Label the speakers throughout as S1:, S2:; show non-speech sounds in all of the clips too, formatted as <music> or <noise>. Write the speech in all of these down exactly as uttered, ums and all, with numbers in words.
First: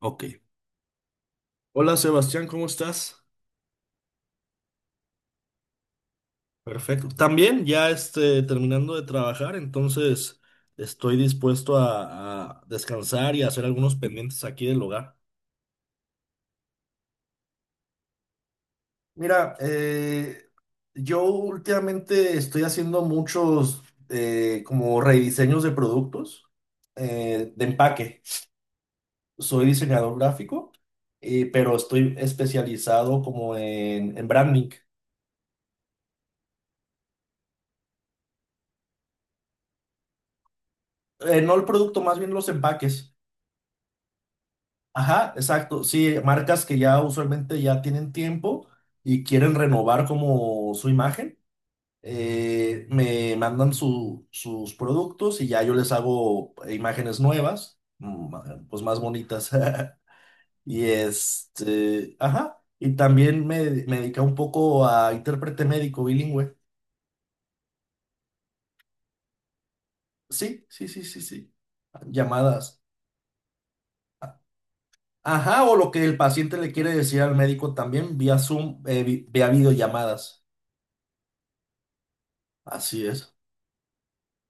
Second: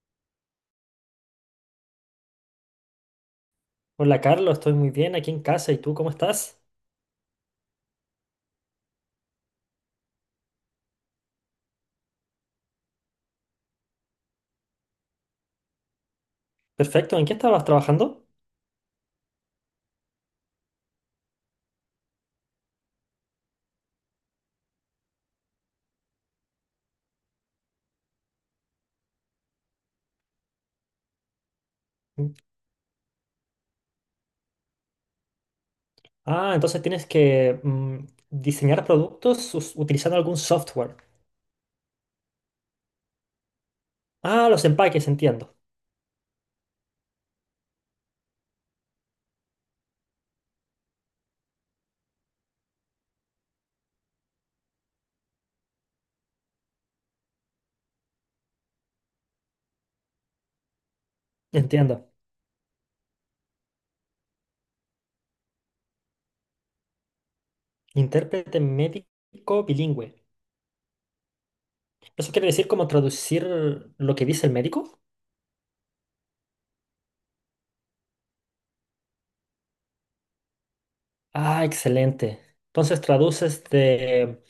S1: Ok. Hola Sebastián, ¿cómo estás?
S2: Hola Carlos, estoy muy bien aquí en casa. ¿Y tú cómo estás?
S1: Perfecto. También ya este, terminando de trabajar, entonces estoy dispuesto a, a descansar y a hacer algunos pendientes aquí del hogar.
S2: Perfecto. ¿En qué estabas trabajando?
S1: Mira, eh, yo últimamente estoy haciendo muchos eh, como rediseños de productos eh, de empaque. Soy diseñador gráfico, eh, pero estoy
S2: Mm.
S1: especializado como en, en branding.
S2: Ah, entonces tienes que mm, diseñar productos us- utilizando algún software.
S1: Eh, no el producto, más bien los empaques.
S2: Ah, los empaques,
S1: Ajá,
S2: entiendo.
S1: exacto. Sí, marcas que ya usualmente ya tienen tiempo y quieren renovar como su imagen, eh, me mandan su- sus productos y ya yo les hago imágenes nuevas, mm, pues más bonitas. <laughs> Y
S2: Entiendo.
S1: este, ajá. Y también me, me dediqué un poco a intérprete médico bilingüe.
S2: Intérprete médico bilingüe.
S1: Sí, sí, sí, sí, sí.
S2: ¿Eso quiere decir
S1: Llamadas.
S2: como traducir lo que dice el médico?
S1: Ajá, o lo que el paciente le quiere decir al médico también vía Zoom, eh, vi- vía videollamadas.
S2: Ah, excelente. Entonces
S1: Así es.
S2: traduces de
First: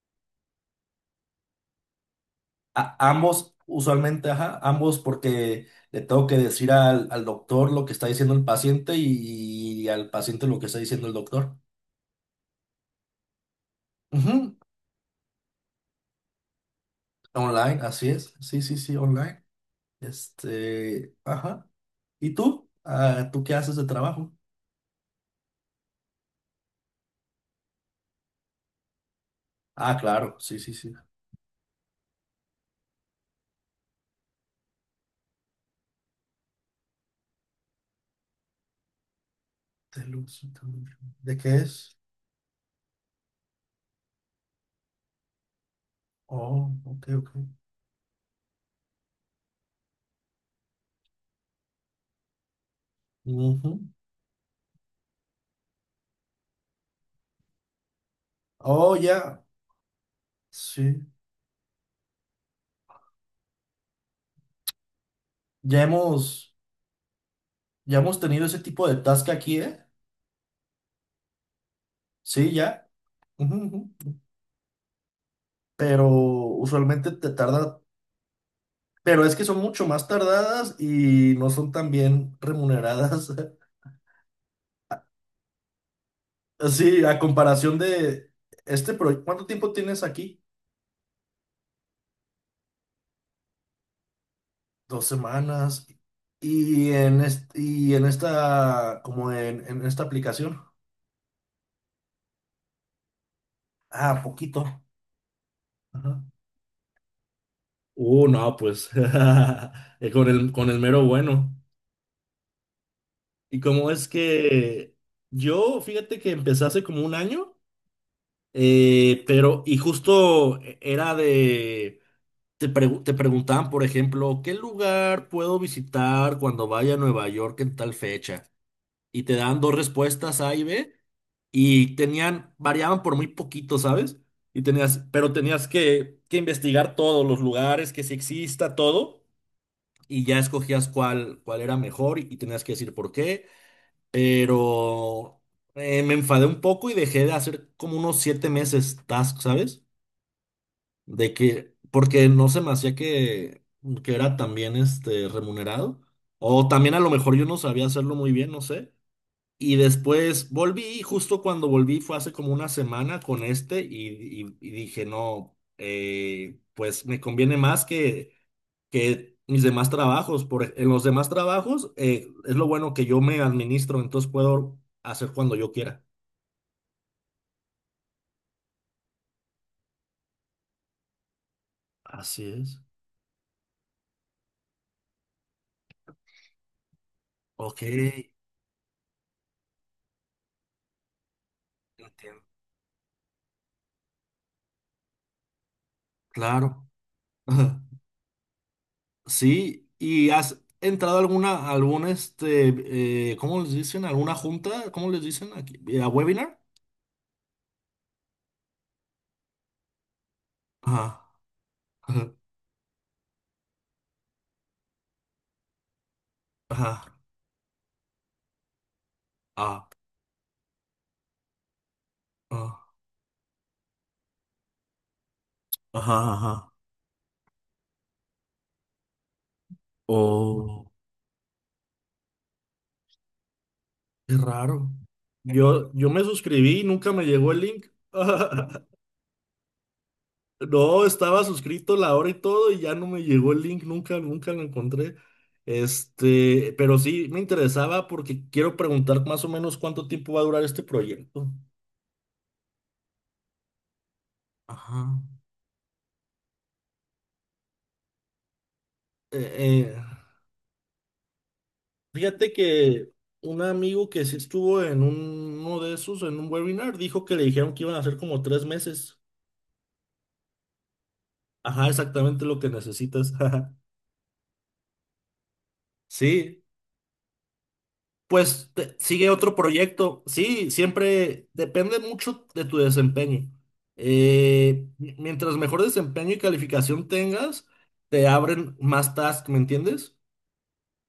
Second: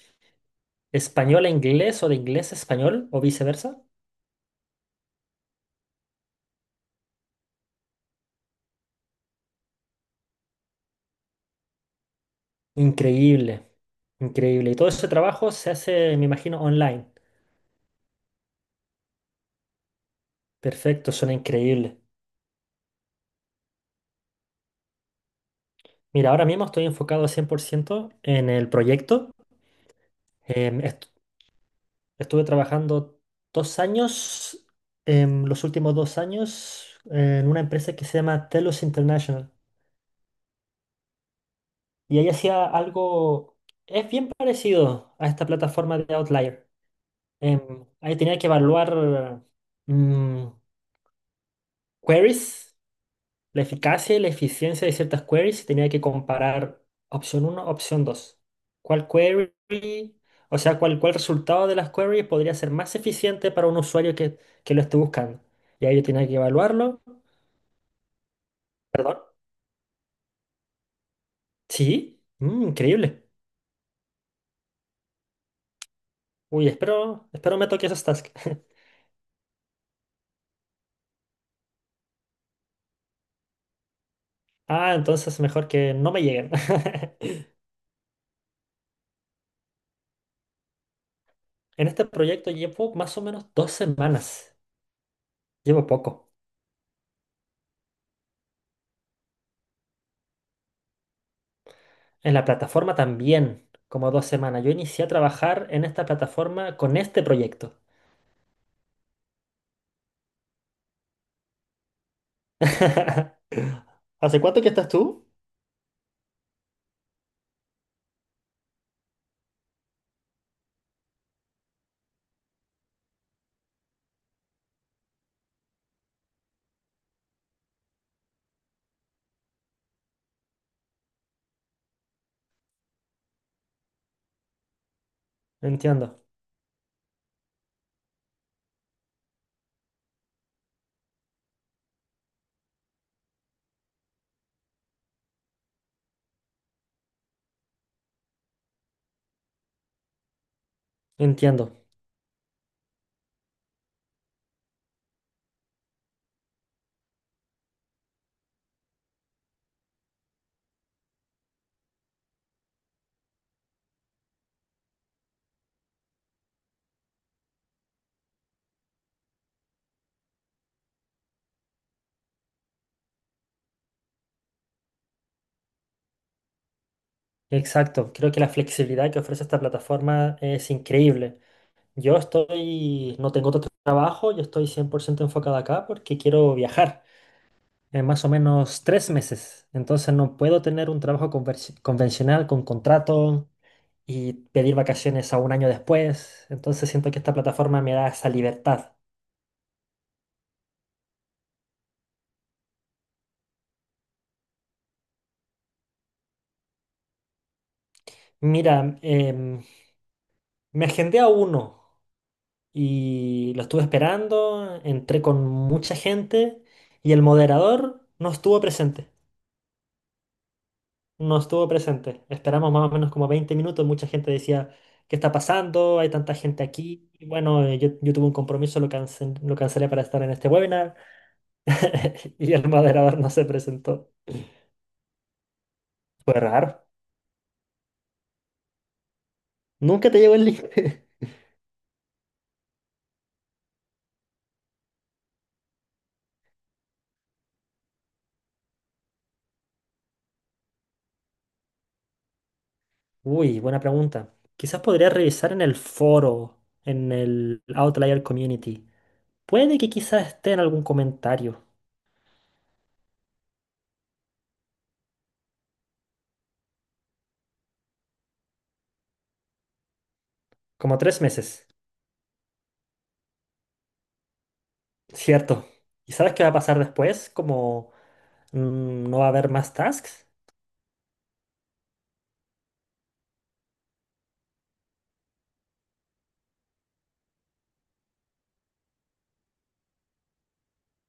S2: español a inglés o de inglés a
S1: A-
S2: español o
S1: ambos,
S2: viceversa.
S1: usualmente, ajá, ambos porque le tengo que decir al, al doctor lo que está diciendo el paciente y, al paciente lo que está diciendo el doctor.
S2: Increíble.
S1: Ujú.
S2: Increíble. Y todo ese trabajo se hace, me imagino, online.
S1: Online, así es. Sí, sí, sí, online.
S2: Perfecto,
S1: Este,
S2: suena
S1: ajá.
S2: increíble.
S1: ¿Y tú? Ah, ¿tú qué haces de trabajo?
S2: Mira, ahora mismo estoy enfocado cien por ciento en el proyecto.
S1: Ah, claro, sí, sí,
S2: Em,
S1: sí.
S2: est- Estuve trabajando dos años, em, los últimos dos años, en una empresa que se llama Telos International.
S1: De luz, ¿de qué es?
S2: Y ahí hacía algo, es bien parecido a esta plataforma de Outlier.
S1: Oh, ok, ok.
S2: Em, ahí tenía que evaluar mm, queries. La
S1: Ujú.
S2: eficacia y la eficiencia de ciertas queries tenía que comparar opción uno opción dos.
S1: Oh,
S2: ¿Cuál
S1: ya,
S2: query, o sea, cuál,
S1: sí.
S2: cuál resultado de las queries podría ser más eficiente para un usuario que, que lo esté buscando?
S1: Ya
S2: Y ahí yo tenía que
S1: hemos,
S2: evaluarlo.
S1: ya hemos tenido ese tipo de
S2: Perdón.
S1: task aquí, ¿eh?
S2: Sí.
S1: Sí,
S2: Mm,
S1: ya.
S2: increíble.
S1: Ujú, ujú. Pero
S2: Uy,
S1: usualmente
S2: espero,
S1: te
S2: espero me
S1: tarda,
S2: toque esos tasks. <laughs>
S1: pero es que son mucho más tardadas y no son tan bien remuneradas. <laughs>
S2: Ah, entonces mejor que no me lleguen.
S1: Sí, a
S2: <laughs>
S1: comparación de este proyecto, ¿cuánto tiempo tienes aquí?
S2: En este proyecto llevo más o menos dos semanas.
S1: Dos semanas.
S2: Llevo poco.
S1: Y en, est- y en esta, como en, en esta aplicación.
S2: En la plataforma también, como
S1: Ah,
S2: dos semanas.
S1: poquito.
S2: Yo inicié a trabajar en esta
S1: Ajá.
S2: plataforma con este proyecto.
S1: Uh, no, pues <laughs> eh, con el, con el mero bueno.
S2: <laughs>
S1: Y como es
S2: ¿Hace cuánto que estás
S1: que
S2: tú?
S1: yo, fíjate que empecé hace como un año. Eh, pero, y justo e, era de, te, pregu- te preguntaban, por ejemplo, ¿qué lugar puedo visitar cuando vaya a Nueva York en tal fecha? Y te daban dos respuestas A y B, y tenían, variaban por muy poquito, ¿sabes? Y tenías, pero tenías
S2: Entiendo,
S1: que, que investigar todos los lugares, que si exista todo, y ya escogías cuál, cuál era mejor y tenías que decir por qué, pero eh, me enfadé un poco y dejé de hacer como unos siete meses task, ¿sabes? De
S2: entiendo.
S1: que, porque no se me hacía que, que era también este remunerado. O también a lo mejor yo no sabía hacerlo muy bien, no sé. Y después volví, y justo cuando volví fue hace como una semana con este y, y- y dije, no, eh, pues me conviene más que, que mis demás trabajos. Por, ej- en los demás trabajos eh, es lo bueno que yo me administro, entonces puedo hacer cuando yo quiera.
S2: Exacto. Creo que la flexibilidad que ofrece esta plataforma es increíble. Yo
S1: Así es.
S2: estoy, no tengo otro trabajo, yo estoy cien por ciento enfocado acá porque quiero viajar
S1: Ok,
S2: en más o menos tres meses. Entonces no puedo tener un trabajo conversi- convencional con contrato y pedir vacaciones a un año después.
S1: claro.
S2: Entonces siento que esta plataforma me
S1: <laughs>
S2: da esa libertad.
S1: Sí, ¿y has entrado a alguna, algún, este, eh, ¿cómo les dicen? ¿Alguna junta? ¿Cómo les dicen aquí? Eh, ¿A webinar?
S2: Mira, em, me agendé
S1: Ajá,
S2: a uno
S1: ajá,
S2: y lo estuve esperando, entré con mucha gente y
S1: ajá,
S2: el moderador no estuvo presente,
S1: ah,
S2: no estuvo presente. Esperamos
S1: ah,
S2: más o menos como veinte minutos, mucha gente decía, ¿qué está pasando? Hay
S1: ajá,
S2: tanta gente
S1: ajá.
S2: aquí. Y bueno, eh, yo, yo tuve un compromiso, lo cancel- lo cancelé para estar en este
S1: Oh,
S2: webinar <laughs> y el moderador no se presentó.
S1: qué raro. Yo, yo me
S2: Fue
S1: suscribí y
S2: raro.
S1: nunca me llegó el link. <laughs>
S2: Nunca te llegó el link.
S1: No,
S2: <laughs>
S1: estaba suscrito la hora y todo y ya no me llegó el link, nunca, nunca lo encontré. Este, pero sí me interesaba porque quiero preguntar más o menos cuánto tiempo va a durar este proyecto.
S2: Uy, buena pregunta. Quizás podría
S1: Ajá.
S2: revisar en el foro, en el Outlier Community.
S1: Eh,
S2: Puede que
S1: eh,
S2: quizás esté en algún comentario.
S1: fíjate que un amigo que sí estuvo en un- uno de esos, en un webinar, dijo que le dijeron que iban a hacer como tres meses.
S2: Como tres meses.
S1: Ajá, exactamente lo que necesitas. <laughs>
S2: Cierto. ¿Y sabes qué va a
S1: Sí,
S2: pasar después? Como
S1: pues te-
S2: mm, no va a
S1: sigue
S2: haber
S1: otro
S2: más
S1: proyecto.
S2: tasks.
S1: Sí, siempre depende mucho de tu desempeño. Eh, mi- mientras mejor desempeño y calificación tengas, te abren más tasks, ¿me entiendes?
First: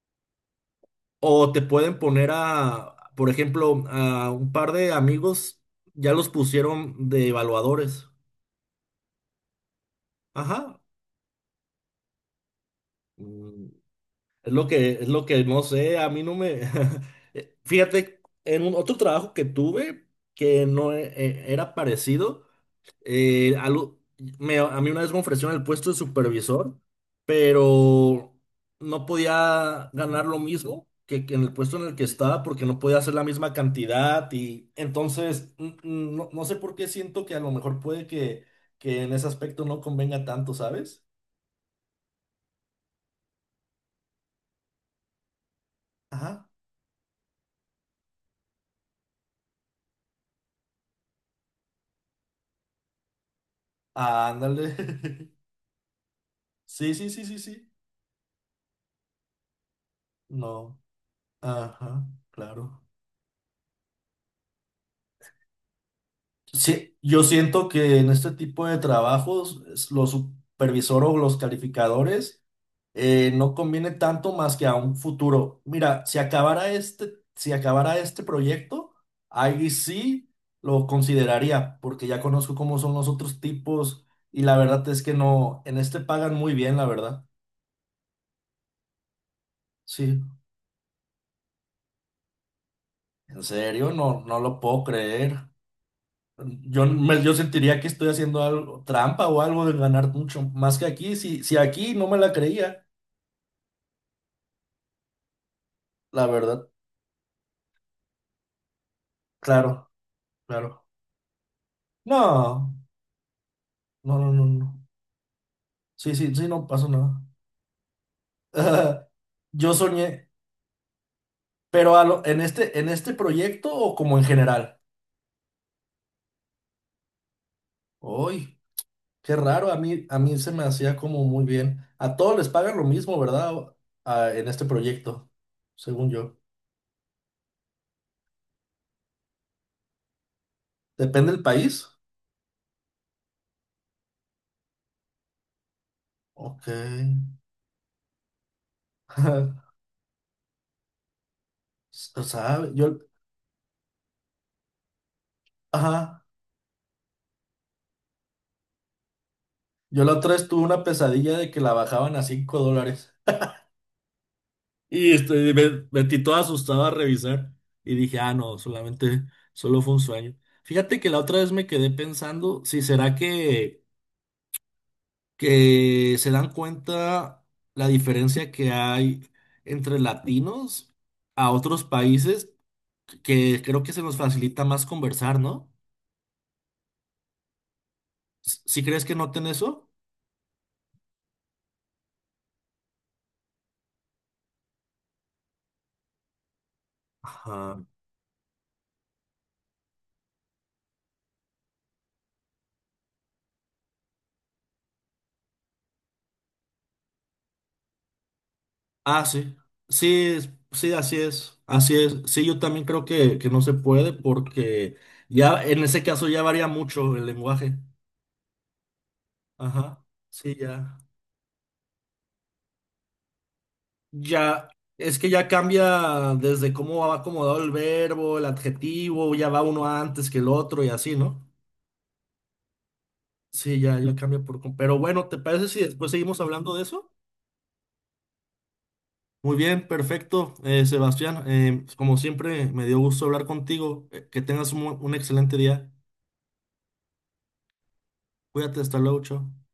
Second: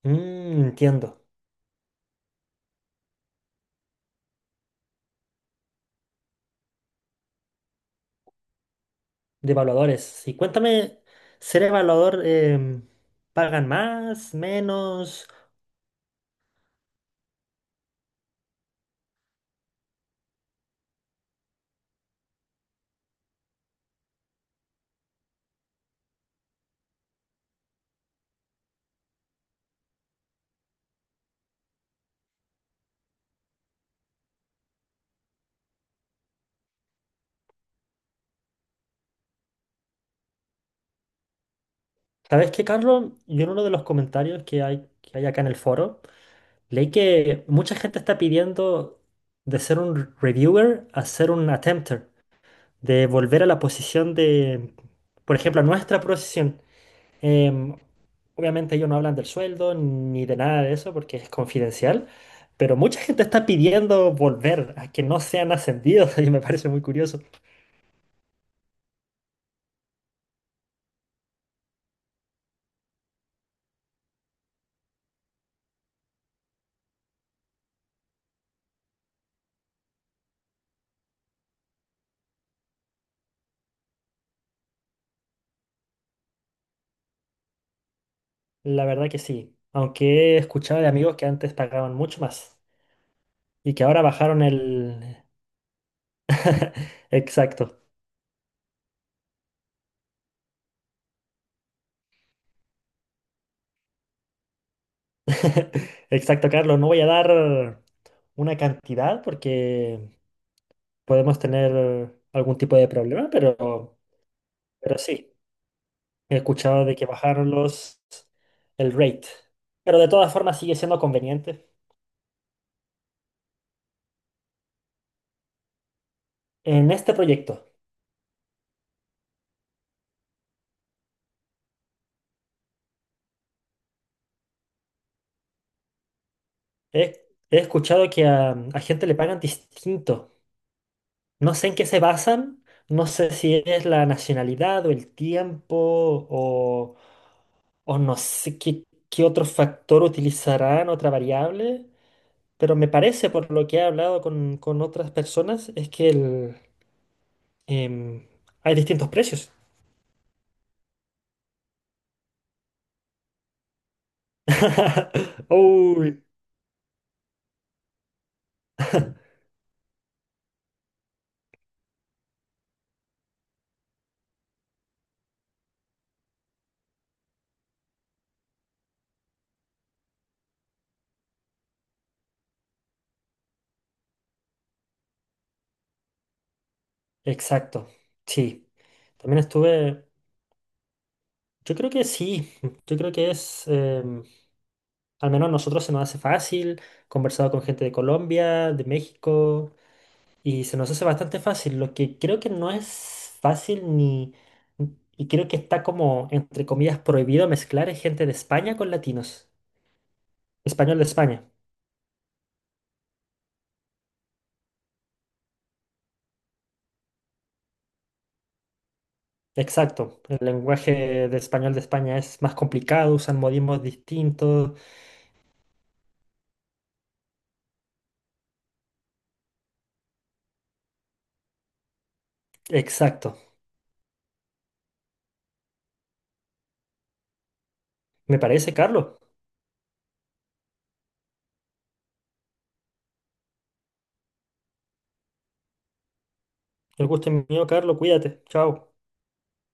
S2: Mm, entiendo.
S1: O te pueden poner a, por ejemplo, a un par de amigos, ya los pusieron de evaluadores.
S2: De evaluadores. Y
S1: Ajá.
S2: cuéntame, ser evaluador, em,
S1: Mm,
S2: ¿pagan más,
S1: es lo que, es lo
S2: menos?
S1: que no sé, a mí no me. <laughs> Eh, fíjate, en un otro trabajo que tuve, que no e- e- era parecido, Eh, algo, me- a mí una vez me ofrecieron el puesto de supervisor, pero no podía ganar lo mismo que, que en el puesto en el que estaba porque no podía hacer la misma cantidad y entonces mm, mm, no, no sé por qué siento que a lo mejor puede que, que en ese aspecto no convenga tanto, ¿sabes?
S2: ¿Sabes qué, Carlos? Yo en uno de los comentarios que hay, que hay acá en el foro.
S1: Ajá.
S2: Leí que mucha gente está pidiendo de ser un reviewer a ser un attempter, de volver a la posición de,
S1: Ándale. <laughs>
S2: por ejemplo, a nuestra posición.
S1: Sí, sí, sí, sí, sí.
S2: Em, obviamente ellos no hablan del sueldo ni de nada de
S1: No.
S2: eso porque es
S1: Ajá,
S2: confidencial, pero
S1: claro.
S2: mucha gente está pidiendo volver a que no sean ascendidos <laughs> y me parece muy
S1: Sí,
S2: curioso.
S1: yo siento que en este tipo de trabajos es- los supervisores o los calificadores eh, no conviene tanto más que a un futuro. Mira, si acabara este, si acabara este proyecto, ahí sí lo consideraría, porque ya conozco cómo son los otros tipos y la verdad es que no, en este pagan muy bien, la verdad.
S2: La verdad que sí,
S1: Sí,
S2: aunque he escuchado de amigos que antes pagaban mucho más
S1: en
S2: y que
S1: serio,
S2: ahora
S1: no, no
S2: bajaron
S1: lo puedo
S2: el...
S1: creer. Yo,
S2: <laughs>
S1: me- yo
S2: Exacto.
S1: sentiría que estoy haciendo algo, trampa o algo de ganar mucho más que aquí. Si, si aquí no me la creía,
S2: <laughs>
S1: la
S2: Exacto,
S1: verdad.
S2: Carlos. No voy a dar una cantidad
S1: Claro,
S2: porque
S1: claro.
S2: podemos tener algún
S1: No,
S2: tipo de problema, pero,
S1: no, no, no, no.
S2: pero sí,
S1: Sí, sí,
S2: he
S1: sí, no
S2: escuchado
S1: pasó
S2: de que
S1: nada.
S2: bajaron los, el
S1: <laughs>
S2: rate.
S1: Yo
S2: Pero de
S1: soñé,
S2: todas formas sigue siendo conveniente.
S1: pero a lo- en este, en este proyecto o como en general.
S2: En este proyecto
S1: Uy, qué raro, a mí, a mí se me hacía como muy bien. A todos les pagan lo mismo, ¿verdad? O- a- en este proyecto, según yo.
S2: he, he escuchado que a, a gente le pagan distinto.
S1: Depende del
S2: No sé en qué
S1: país.
S2: se basan, no sé si es la nacionalidad o el tiempo
S1: Ok.
S2: o, o no sé qué, qué otro
S1: <laughs>
S2: factor utilizarán, otra variable.
S1: O sea,
S2: Pero me
S1: yo,
S2: parece, por lo que he hablado con, con otras personas, es que
S1: ajá.
S2: el, em, hay distintos precios.
S1: Yo la otra vez tuve una pesadilla de que la bajaban a cinco dólares. Y
S2: <laughs>
S1: este, me
S2: Uy,
S1: metí todo asustado a revisar y dije, ah, no, solamente, solo fue un sueño. Fíjate que la otra vez me quedé pensando si será que, que se dan cuenta la diferencia que hay entre latinos a otros países, que creo que se nos facilita más conversar, ¿no?
S2: exacto, sí.
S1: ¿Si crees que
S2: También
S1: noten eso?
S2: estuve, yo creo que sí, yo creo que es, em, al menos a nosotros se nos hace fácil, conversado con gente
S1: Ajá.
S2: de Colombia, de México, y se nos hace bastante fácil, lo que creo que no es fácil ni, y creo que está como, entre comillas, prohibido mezclar es gente de España con
S1: Ah,
S2: latinos,
S1: sí, sí, es- sí,
S2: español de
S1: así
S2: España.
S1: es, así es. Sí, yo también creo que, que no se puede porque ya en ese caso ya varía mucho el lenguaje. Ajá,
S2: Exacto, el
S1: sí, ya.
S2: lenguaje de español de España es más complicado, usan modismos
S1: Ya,
S2: distintos.
S1: es que ya cambia desde cómo va acomodado el verbo, el adjetivo, ya va uno antes que el otro y así, ¿no?
S2: Exacto,
S1: Sí, ya, ya cambia por... com- pero bueno, ¿te parece si después seguimos hablando de eso?
S2: me parece, Carlos.
S1: Muy bien, perfecto, eh, Sebastián. eh, como siempre, me dio gusto hablar contigo. Eh, que tengas un un excelente día.
S2: El gusto es mío, Carlos, cuídate.
S1: Cuídate,
S2: Chao.
S1: hasta luego, chao.